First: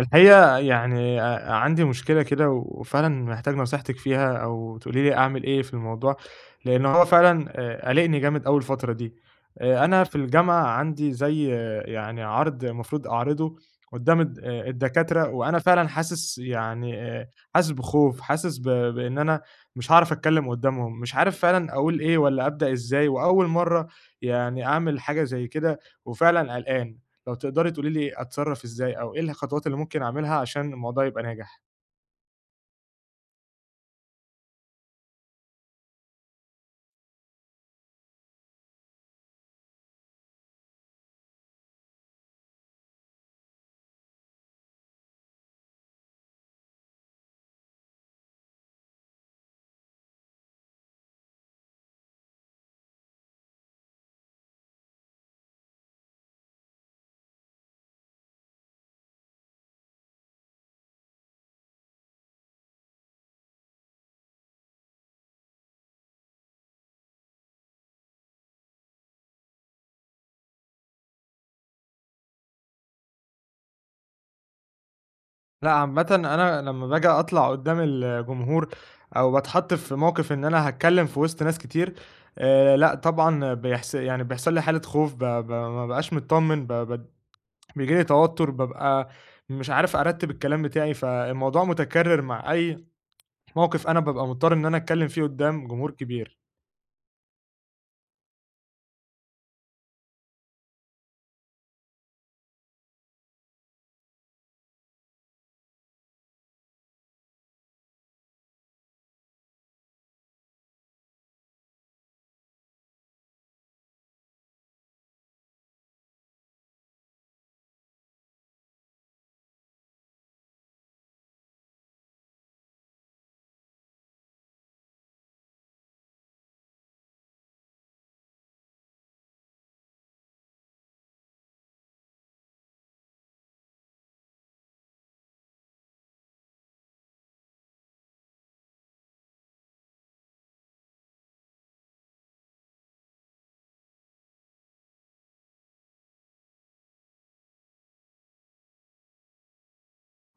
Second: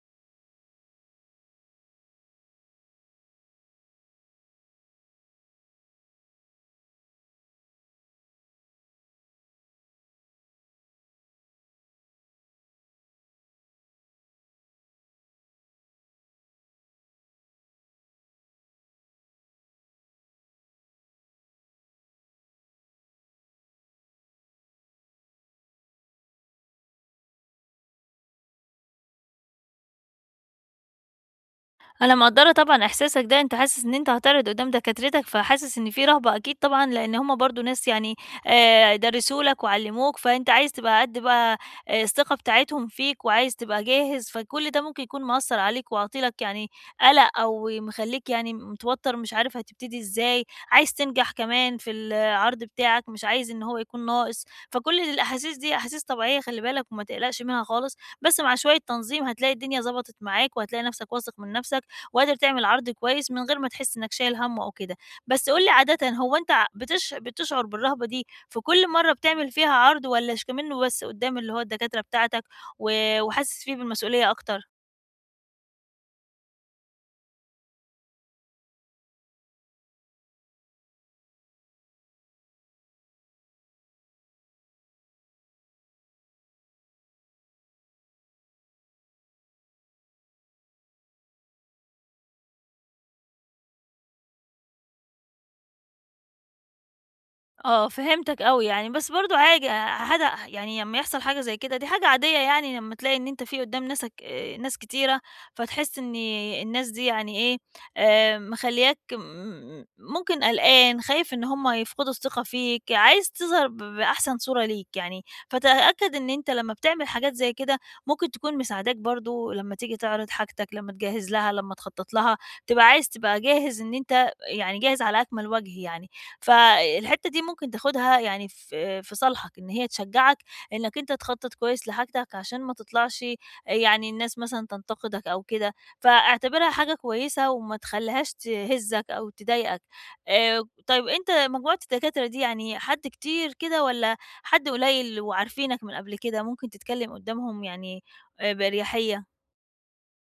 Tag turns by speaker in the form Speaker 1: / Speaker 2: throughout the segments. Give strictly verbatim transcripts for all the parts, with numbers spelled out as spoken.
Speaker 1: الحقيقة يعني آآ عندي مشكلة كده، وفعلًا محتاج نصيحتِك فيها أو تقولي لي أعمل إيه في الموضوع. لإن هو فعلًا آآ قالقني جامد أوي الفترة دي. آآ أنا في الجامعة عندي زي آه، يعني عرض المفروض أعرضه قدّام الد آآ الدكاترة، وأنا فعلًا حاسس يعني آآ حاسس بخوف، حاسس ب بإن أنا مش هاعرف أتكلّم قدّامهم، مش عارف فعلًا أقول إيه والّا أبدأ إزاي، وأول مرّة يعني أعمل حاجة زي كده، وفعلًا قلقان. لو تقدري تقولي لي أتصرّف إزاي، أو إيه الخطوات اللي ممكن أعملها عشان الموضوع يبقى ناجح؟
Speaker 2: أنا مقدّرة طبعًا إحساسك ده، أنت حاسس إن أنت هتعرض قدّام دكاترتك، فحاسس إن في رهبة أكيد طبعًا، لإن هم برضه ناس يعني آآ درسوا لك وعلّموك، فأنت عايز تبقى قد بقى آآ الثقة بتاعتهم فيك وعايز تبقى جاهز، فكل ده ممكن يكون مأثّر عليك وعاطي لك يعني قلق، أو مخلّيك يعني متوتّر مش عارف هتبتدي إزاي، عايز تنجح كمان في العرض بتاعك، مش عايز إن هو يكون ناقص. فكل الأحاسيس دي أحاسيس طبيعية، خلّي بالك وما تقلقش منها خالص، بس مع شوية تنظيم هتلاقي الدنيا ضبطت معاك، وهتلاقي نَفْسك واثق من نَفْسك وقادر تعمل عرض كويس من غير ما تحس إنك شايل همه أو كده. بس قُل لي عادةً، هو أنت ع بتش بتشعر بالرهبة دي في كل مرّة بتعمل فيها عرض، والّا ش كمنّه بس قدّام اللي هو الدكاترة بتاعتك، و وحاسس فيه بالمسؤولية أكتر؟
Speaker 1: لأ، عامةً أنا لمّا باجي أطلع قدّام الجمهور أو باتحط في موقف إن أنا هاتكلّم في وسط ناس كتير، آآ لأ طبعًا بيحس يعني بيحصل لي حالة خوف، ب ب ما بابقاش متطمّن، ب ب بييجي لي توتر، بابقى مش عارف أرتّب الكلام بتاعي. فالموضوع متكرر مع أي موقف أنا بابقى مضطر إن أنا أتكلّم فيه قدّام جمهور كبير.
Speaker 2: آه، فهمتك أوي يعني، بس برضه عاج حاجة يعني، لمّا يحصل حاجة زي كده دي حاجة عادية، يعني لمّا تلاقي إن أنت في قدّام ناسك، آآ، ناس كتيرة، فتحس إن الناس دي يعني إيه، آآ، مخلّياك م ممكن قلقان، خايف إن هم يفقدوا الثقة فيك، عايز تظهر ب بأحسن صورة ليك يعني. فتأكد إن أنت لمّا بتعمل حاجات زي كده ممكن تكون مساعداك برضه لمّا تيجي تعرض حاجتك، لمّا تجهّز لها، لمّا تخطط لها، تبقى عايز تبقى جاهز إن أنت يعني جاهز على أكمل وجه يعني. فالحتّة دي ممكن تاخدها يعني في في صالحك، إن هي تشجّعك إنّك أنت تخطّط كويس لحاجتك عشان ما تطلعش يعني الناس مثلًا تنتقدك أو كده، فاعتبرها حاجة كويسة وما تخلّيهاش تهزّك أو تضايقك. آآ طيب، أنت مجموعة الدكاترة دي يعني حد كتير كده، والّا حد قليّل وعارفينك من قبل كده ممكن تتكلّم قُدّامهم يعني آآ بأريحيّة؟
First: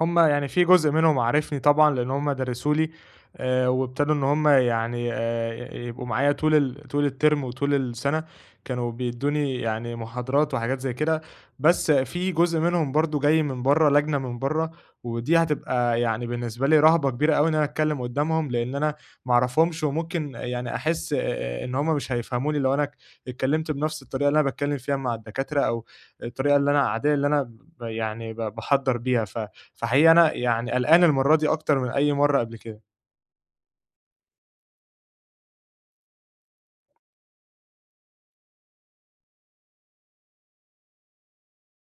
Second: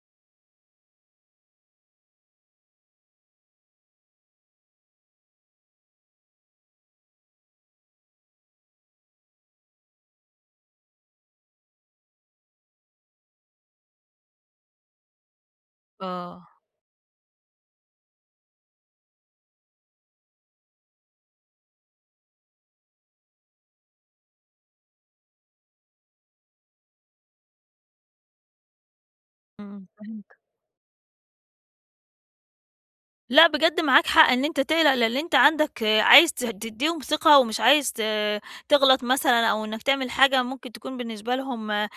Speaker 1: هم يعني في جزء منهم عارفني طبعًا، لإن هم درسوا لي، آآ، وابتدوا إن هم يعني، آآ، يبقوا معايا طول ال طول الترم وطول السنة، كانوا بيدّوني يعني محاضرات وحاجات زي كده. بس في جزء منهم برضه جاي من برّه، لجنة من برّه، ودي هتبقى يعني
Speaker 2: آه.
Speaker 1: بالنسبة لي رهبة كبيرة أوي إن أنا أتكلم قدّامهم، لإن أنا ما أعرفهمش، وممكن يعني أحس، آآ، إن هم مش هيفهموني لو أنا ك اتكلمت بنفس الطريقة اللي أنا باتكلم فيها مع الدكاترة، أو الطريقة اللي أنا العادية اللي أنا ب يعني ب باحضّر بيها. ف
Speaker 2: إمم.
Speaker 1: فحقيقي أنا يعني قلقان المرّة دي أكتر من أي مرّة قبل كده.
Speaker 2: لأ، بجد معاك حق إن أنت تقلق، لأن أنت عندك، آه، عايز ت تدّيهم ثقة، ومش عايز ت تغلط مثلًا، أو إنك تعمل حاجة ممكن تكون بالنسبة لهم، آآ،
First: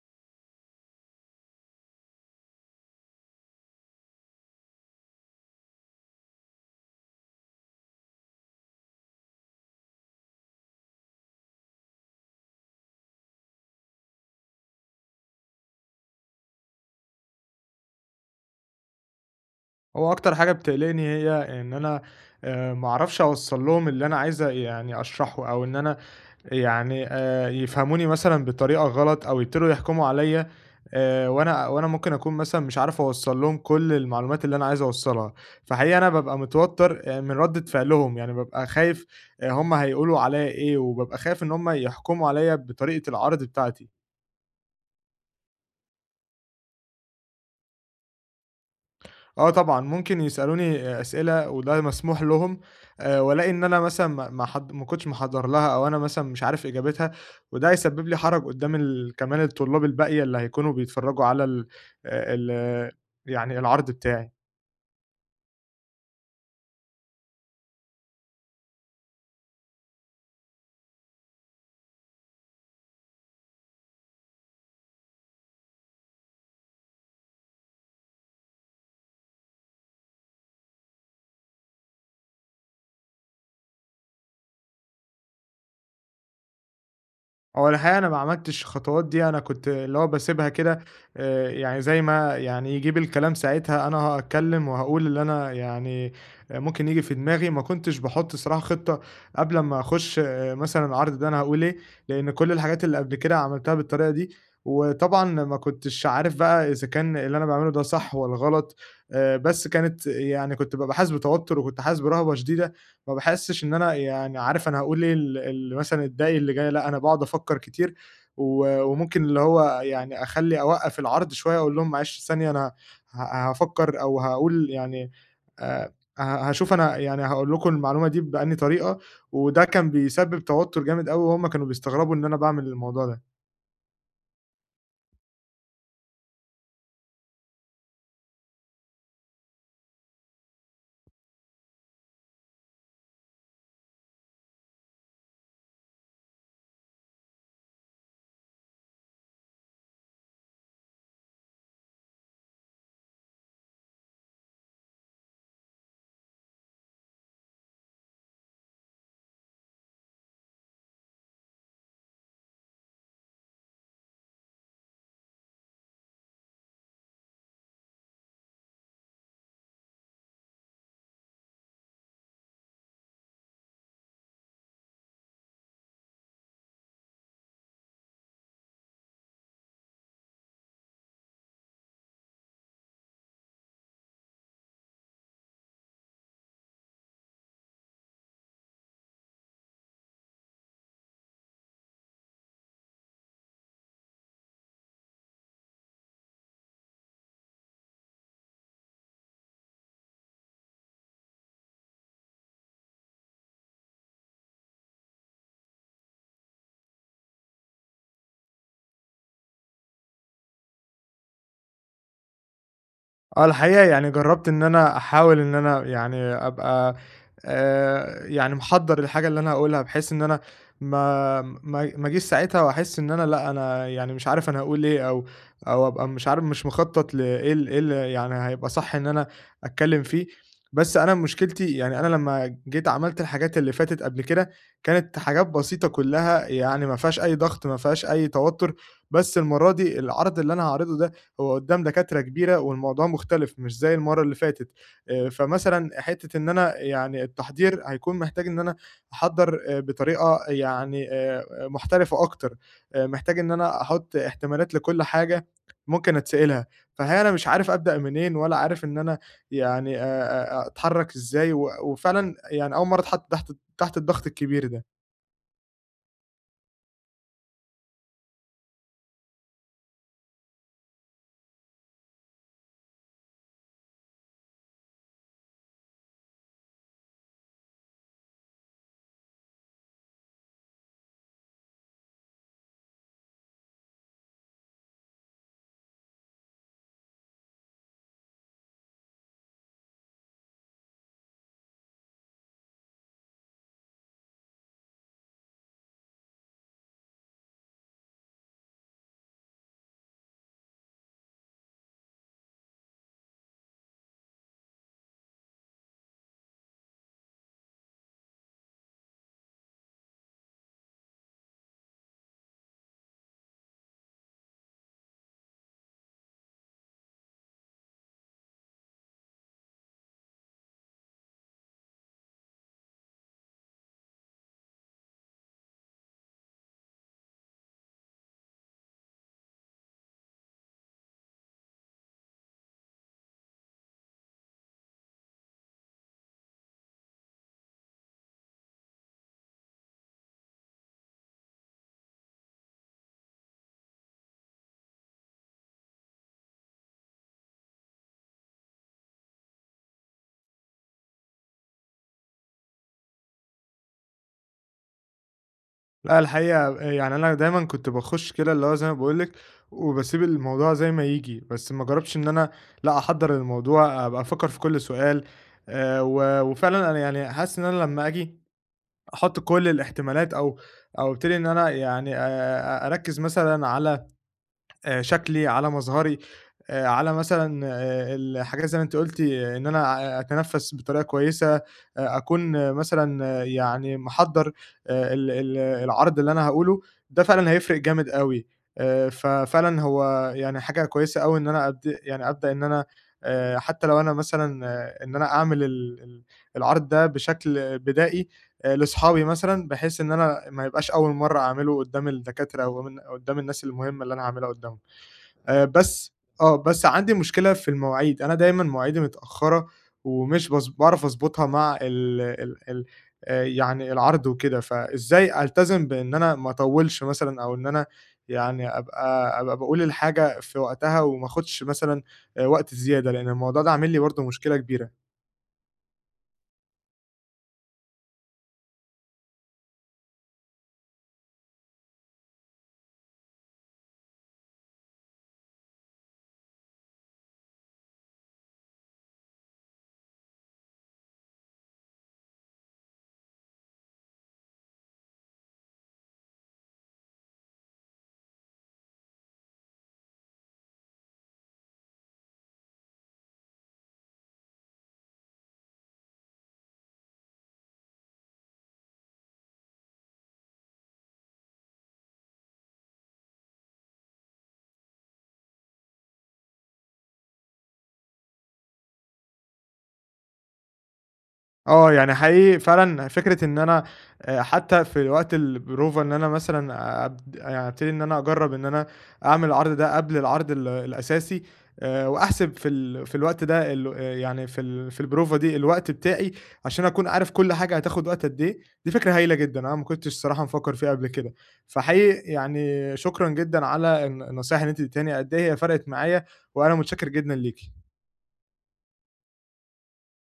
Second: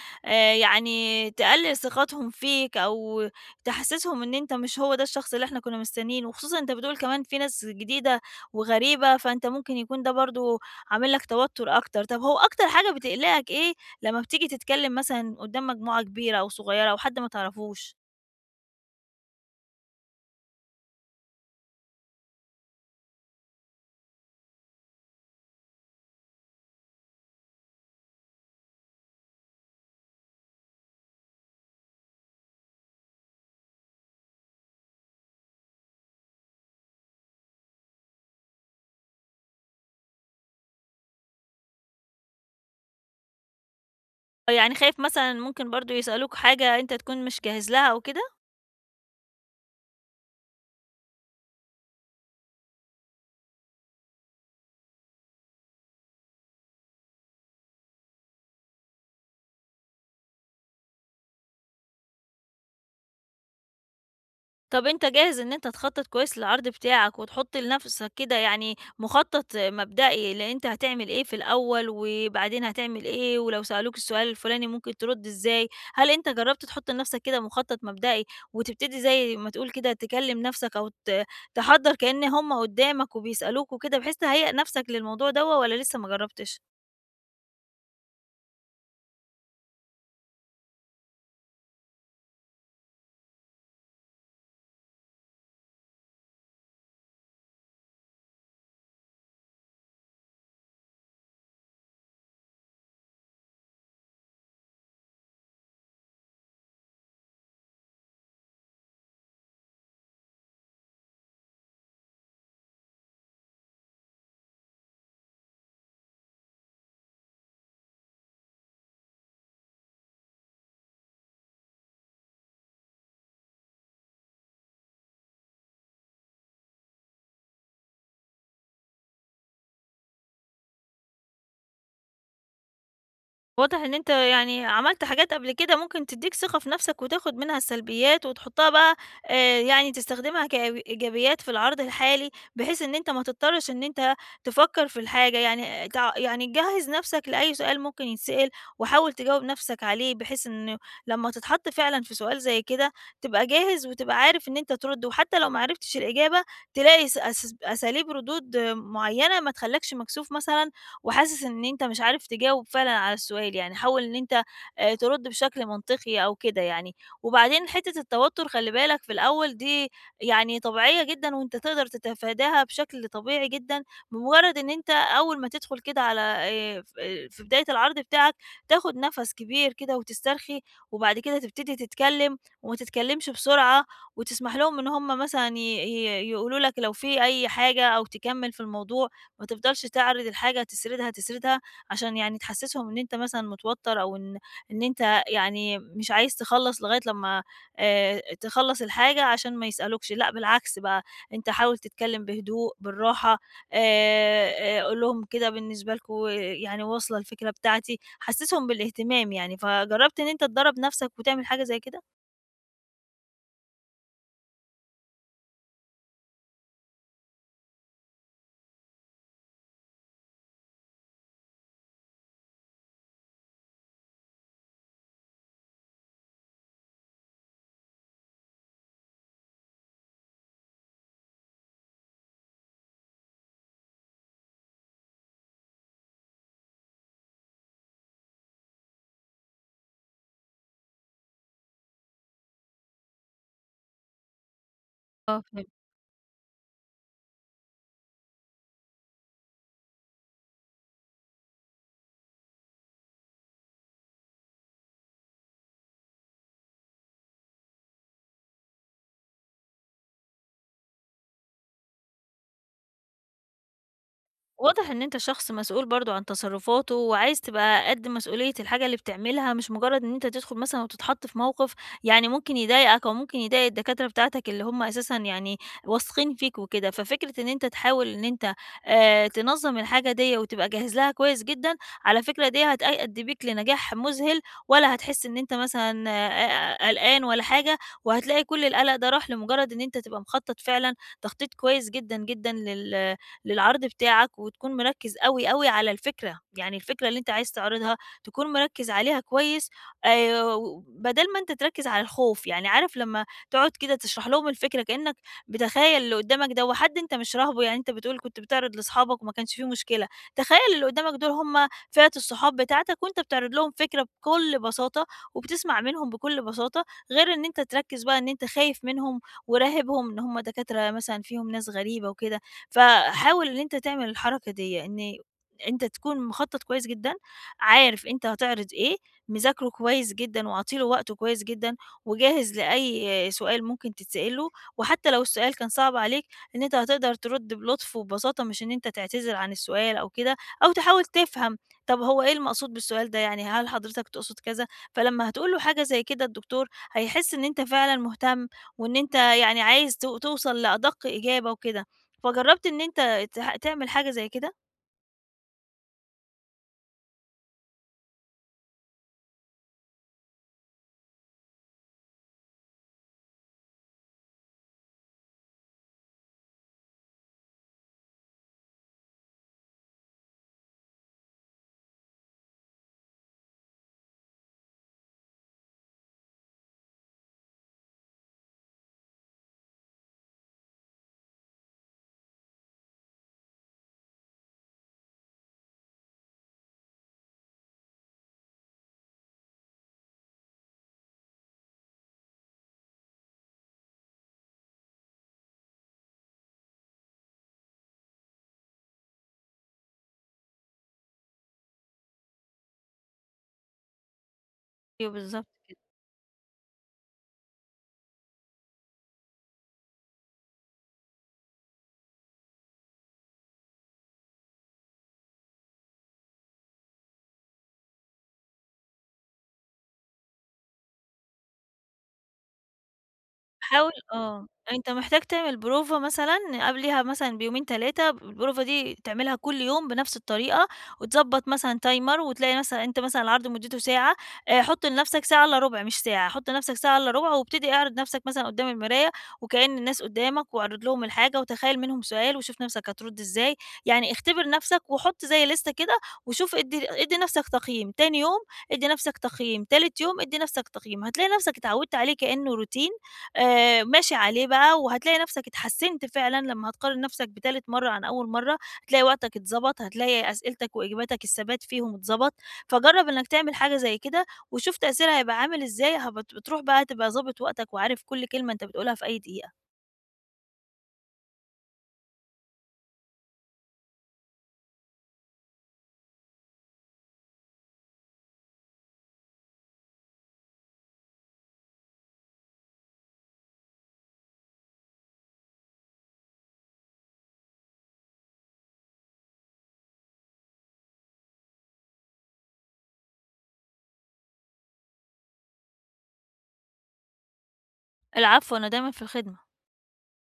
Speaker 2: يعني تقلل ثقتهم فيك، أو تحسسهم إن أنت مش هو ده الشخص اللي إحنا كنا مستنيينه، وخصوصًا أنت بتقول كمان في ناس جديدة وغريبة، فأنت ممكن يكون ده برضه عامل لك توتر أكتر. طب هو أكتر حاجة بتقلقك إيه لمّا بتيجي تتكلم مثلًا قدّام مجموعة كبيرة أو صغيرة أو حد ما تعرفوش؟
Speaker 1: هو أكتر حاجة بتقلقني هي إن أنا آآ ما أعرفش أوصّل لهم اللي أنا عايز يعني أشرحه، أو إن أنا يعني آآ يفهموني مثلًا بطريقة غلط، أو يبتدوا يحكموا عليّا، آآ وأنا وأنا ممكن أكون مثلًا مش عارف أوصّل لهم كل المعلومات اللي أنا عايز أوصّلها. فحقيقي أنا بابقى متوتّر آآ من ردّة فعلهم، يعني بابقى خايف آآ هم هيقولوا عليّا إيه، وبابقى خايف إن هم يحكموا عليّا بطريقة العَرْض بتاعتي.
Speaker 2: آه، يعني خايف مثلًا ممكن برضه يسألوك حاجة أنت تكون مش جاهز لها أو كده؟
Speaker 1: آه طبعًا، ممكن يسألوني أسئلة وده مسموح لهم، آآ وألاقي إن أنا مثلًا ما ما حض ما كنتش محضّر لها، أو أنا مثلًا مش عارف إجابتها، وده هيسبب لي حرج قدّام ال كمان الطلاب الباقية اللي هيكونوا بيتفرّجوا على ال آه، ال يعني العرض بتاعي.
Speaker 2: طَب أنت جاهز إن أنت تخطّط كويس للعرض بتاعك وتحُط لنَفْسك كده يعني مخطط مبدئي، لأ أنت هتعمل إيه في الأول، وبعدين هتعمل إيه، ولو سألوك السؤال الفُلاني ممكن ترُد إزاي؟ هل أنت جرّبت تحُط لنَفْسك كده مخطط مبدئي، وتبتدي زي ما تقول كده تكلّم نَفْسك، أو ت تحضّر كإن هم قُدّامك وبيسألوك وكده بحيث تهيّأ نَفْسك للموضوع دوّة، والّا لسه ما جرّبتش؟
Speaker 1: هو الحقيقة أنا ما عملتش الخطوات دي، أنا كنت اللي هو باسيبها كده، آآ، يعني زي ما يعني يجيب الكلام ساعتها أنا هاتكلم وهاقول اللي أنا يعني، آه، ممكن ييجي في دماغي. ما كنتش باحط الصراحة خطة قبل أمّا أخش، آه، مثلًا العرض ده أنا هاقول إيه، لإن كل الحاجات اللي قبل كده عملتها بالطريقة دي، وطبعًا ما كنتش عارف بقى إذا كان اللي أنا باعمله ده صح والّا غلط. آآ، بس كانت يعني كنت بابقى حاسس بتوتر، وكنت حاسس برهبة شديدة. ما باحسش إن أنا يعني عارف أنا هاقول إيه ال ال مثلًا الدقي اللي جاي، لأ أنا باقعد أفكّر كتير، و وممكن اللي هو يعني أخلّي أوقّف العرض شوية أقول لهم معلش ثانية. أنا ه هافكّر أو هاقول يعني، آآ ه هاشوف أنا يعني هاقول لكم المعلومة دي بأنهي طريقة. وده كان بيسبب توتر جامد أوي، وهُم كانوا بيستغربوا إن أنا باعمل الموضوع ده.
Speaker 2: واضح إن أنت يعني عملت حاجات قبل كده ممكن تدّيك ثقة في نَفْسك، وتاخُد منها السلبيات وتحُطّها بقى، آآ يعني تستخدمها كإي إيجابيات في العرض الحالي، بحيث إن أنت ما تضطرش إن أنت تفكّر في الحاجة، يعني تع يعني جهّز نَفْسك لأي سؤال ممكن يتسأل، وحاول تجاوب نَفْسك عليه، بحيث إنه لمّا تتحَط فعلًا في سؤال زي كده تبقى جاهز وتبقى عارف إن أنت ترُد، وحتّى لو ما عرفتش الإجابة تلاقي س أس أساليب ردود آه، معيّنة ما تخلّكش مكسوف مثلًا، وحاسس إن أنت مش عارف تجاوب فعلًا على السؤال، يعني حاول إن أنت آآ ترد بشكل منطقي أو كده يعني. وبعدين حتة التوتر خلّي بالك في الأول دي يعني طبيعية جدًا، وأنت تقدر تتفاداها بشكل طبيعي جدًا، بمجرد إن أنت أول ما تدخل كده على آآ ف آه، في بداية العرض بتاعك، تاخد نفس كبير كده وتسترخي، وبعد كده تبتدي تتكلم وما تتكلمش بسرعة، وتسمح لهم إن هم مثلًا ي ي يقولوا لك لو في أي حاجة أو تكمل في الموضوع. ما تفضلش تعرض الحاجة تسردها، تسردها عشان يعني تحسّسهم إن أنت مثلًا متوتّر، أو إن إن أنت يعني مش عايز تخلّص لغاية لمّا آآ تخلّص الحاجة عشان ما يسألوكش، لأ بالعكس بقى، أنت حاول تتكلّم بهدوء، بالراحة، آآ قُل لهم كده بالنسبة لكم يعني واصلة الفكرة بتاعتي، حسّسهم بالاهتمام يعني. فجرّبت إن أنت تدرّب نَفْسك وتعمل حاجة زي كده؟
Speaker 1: آه، الحقيقة يعني جرّبت إن أنا أحاول إن أنا يعني أبقى، آآ، يعني محضّر الحاجة اللي أنا هاقولها، بحيث إن أنا ما ما ما أجيش ساعتها وأحس إن أنا لأ، أنا يعني مش عارف أنا هاقول إيه، أو أو أبقى مش عارف مش مخطّط لإيه ال إيه اللي يعني هيبقى صح إن أنا أتكلّم فيه. بس أنا مشكلتي، يعني أنا لمّا جيت عملت الحاجات اللي فاتت قبل كده، كانت حاجات بسيطة كلّها، يعني ما فيهاش أي ضغط، ما فيهاش أي توتُّر. بس المرّة دي العرض اللي أنا هاعرضه ده هو قدّام دكاترة كبيرة، والموضوع مختلف مش زي المَرّة اللي فاتت. آآ،
Speaker 2: آه، فهمت.
Speaker 1: فمثلًا حتّة إن أنا يعني التحضير هيكون محتاج إن أنا أحضّر، آآ، بطريقة يعني آآ، محترفة أكتر. آآ، محتاج إن أنا أحُط احتمالات لكل حاجة ممكن أتسألها. فهي أنا مش عارف أبدأ منين، ولا عارف إن أنا يعني، آآ، أ أتحرّك إزاي، و وفعلًا يعني أول مرّة أتحط تحت تحت الضغط الكبير ده.
Speaker 2: واضح إن أنت شخص مسؤول برضه عن تصرفاته، وعايز تبقى قد مسؤولية الحاجة اللي بتعملها، مش مجرد إن أنت تدخل مثلًا وتتحط في موقف يعني ممكن يضايقك، أو ممكن يضايق الدكاترة بتاعتك اللي هم أساسًا يعني واثقين فيك وكده. ففكرة إن أنت تحاول إن أنت آآ تنظّم الحاجة ديّة وتبقى جاهز لها كويس جدًا، على فكرة دي هتأدي بيك لنجاح مذهل، ولا هتحس إن أنت مثلًا آآ قلقان ولا حاجة، وهتلاقي كل القلق ده راح لمجرد إن أنت تبقى مخطط فعلًا تخطيط كويس جدًا، جدًا لل للعرض بتاعك، وتكون مركز أوي، أوي على الفكرة، يعني الفكرة اللي أنت عايز تعرضها تكون مركز عليها كويس، آآ، بدل ما أنت تركز على الخوف، يعني عارف لمّا تقعد كده تشرح لهم الفكرة كأنك بتخيّل اللي قدامك ده، وحد أنت مش راهبه، يعني أنت بتقول كنت بتعرض لاصحابك وما كانش في مشكلة، تخيّل اللي قدامك دول هم فئة الصحاب بتاعتك وأنت بتعرض لهم فكرة بكل بساطة، وبتسمع منهم بكل بساطة، غير إن أنت تركز بقى إن أنت خايف منهم وراهبهم إن هم دكاترة مثلًا فيهم ناس غريبة وكده. فحاول إن أنت تعمل الحركة ديّة، إن أنت تكون مخطط كويس جدًا، عارف أنت هتعرض إيه، مذاكره كويس جدًا وعاطي له وقته كويس جدًا، وجاهز لأي سؤال ممكن تتسأل له، وحتى لو السؤال كان صعب عليك إن أنت هتقدر ترد بلطف وببساطة، مش إن أنت تعتذر عن السؤال أو كده، أو تحاول تفهم طب هو إيه المقصود بالسؤال ده يعني، هل حضرتك تقصد كذا؟ فلما هتقول له حاجة زي كده الدكتور هيحس إن أنت فعلًا مهتم، وإن أنت يعني عايز تو توصل لأدق إجابة وكده. فجرّبت إن أنت تح تعمل حاجة زي كده؟
Speaker 1: لأ، الحقيقة يعني أنا دايمًا كنت باخش كده اللي هو زي ما باقول لِك، وباسيب الموضوع زي ما ييجي. بس ما جربتش إن أنا، لأ، أحضّر الموضوع، أبقى أفكّر في كل سؤال. آآ و وفعلًا أنا يعني حاسس إن أنا لمّا آجي أحط كل الاحتمالات، أو أو أبتدي إن أنا يعني آآ أركّز مثلًا على آآ شكلي، على مظهري، آآ على مثلًا آآ الحاجات زي ما أنتِ قُلتِ إن أنا ع أتنفّس بطريقة كويسة، آآ أكون، آه، مثلًا، آه، يعني محضّر آآ ال ال العرض اللي أنا هاقوله، ده فعلًا هيفرق جامد أوي. آآ ففعلًا هو يعني حاجة كويسة أوي إن أنا أبد يعني أبدأ إن أنا، آآ حتى لو أنا مثلًا، آه، إن أنا أعمل ال ال العرض ده بشكل بدائي آآ لأصحابي مثلًا، بحيث إن أنا ما يبقاش أول مرّة أعمله قدّام الدكاترة أو من قدّام الناس المهمة اللي أنا هاعملها قدّامهم.
Speaker 2: أيوه بالضبط.
Speaker 1: آآ بس آه، بس عندي مشكلة في المواعيد، أنا دايمًا مواعيدي متأخّرة، ومش باض باعرف أضبطها مع ال ال ال آآ يعني العرض وكده، فإزاي ألتزم بإن أنا ما أطوّلش مثلًا، أو إن أنا يعني أبقى أبقى باقول الحاجة في وقتها، وما آخُدش مثلًا آآ وقت زيادة، لإن الموضوع ده عامل
Speaker 2: حاول،
Speaker 1: لي برضه
Speaker 2: آه،
Speaker 1: مشكلة
Speaker 2: أنت
Speaker 1: كبيرة.
Speaker 2: محتاج تعمل بروفة مثلًا قبليها مثلًا بيومين ثلاثة، البروفة دي تعملها كل يوم بنفس الطريقة، وتضبّط مثلًا تايمر، وتلاقي مثلًا أنت مثلًا العرض مدته ساعة، آآ، حُط لنفسك ساعة إلا ربع مش ساعة، حُط لنفسك ساعة إلا ربع وابتدي اعرض نفسك مثلًا قدّام المراية، وكأن الناس قدّامك واعرض لهم الحاجة وتخيّل منهم سؤال وشوف نفسك هترد إزاي، يعني اختبر نفسك وحُط زي ليستة كده وشوف ادّي ادّي نفسك تقييم، تاني يوم ادّي نفسك تقييم، تالت يوم ادّي نفسك تقييم، هتلاقي نفسك اتعودت عليه كأنه روتين آآ ماشي عليه بقى، وهتلاقي نَفْسك اتحسِّنت فعلًا لمّا هتقارن نَفْسك بتالت مرّة عن أول مرّة، هتلاقي وقتك اتضبط، هتلاقي أسئلتك وإجاباتك الثبات فيهم اتضبط. فجرّب إنّك تعمل حاجة زي كده وشوف تأثيرها هيبقى عامل إزاي، هبت بتروح بقى تبقى ضابط وقتك وعارف كل كلمة أنت بتقولها في أي دقيقة.
Speaker 1: آه، يعني حقيقي فعلًا فكرة إن أنا، آآ، حتى في وقت البروفة إن أنا مثلًا أبد يعني أبتدي إن أنا أجرّب إن أنا أعمل العرض ده قبل العرض ال الأساسي، آآ، وأحسب في ال في الوقت ده ال آه، يعني في ال في البروفة دي الوقت بتاعي، عشان أكون عارف كل حاجة هتاخد وقت قد إيه. دي فكرة هايلة جدًا، أنا ما كنتش الصراحة مفكّر فيها قبل كده. فحقيقي يعني شكرًا جدًا على الن النصايح اللي أنتِ اديتيهاني، قد إيه هي فرقِت معايا، وأنا متشكر جدًا ليكِ.
Speaker 2: العفو، أنا دايمًا في الخدمة.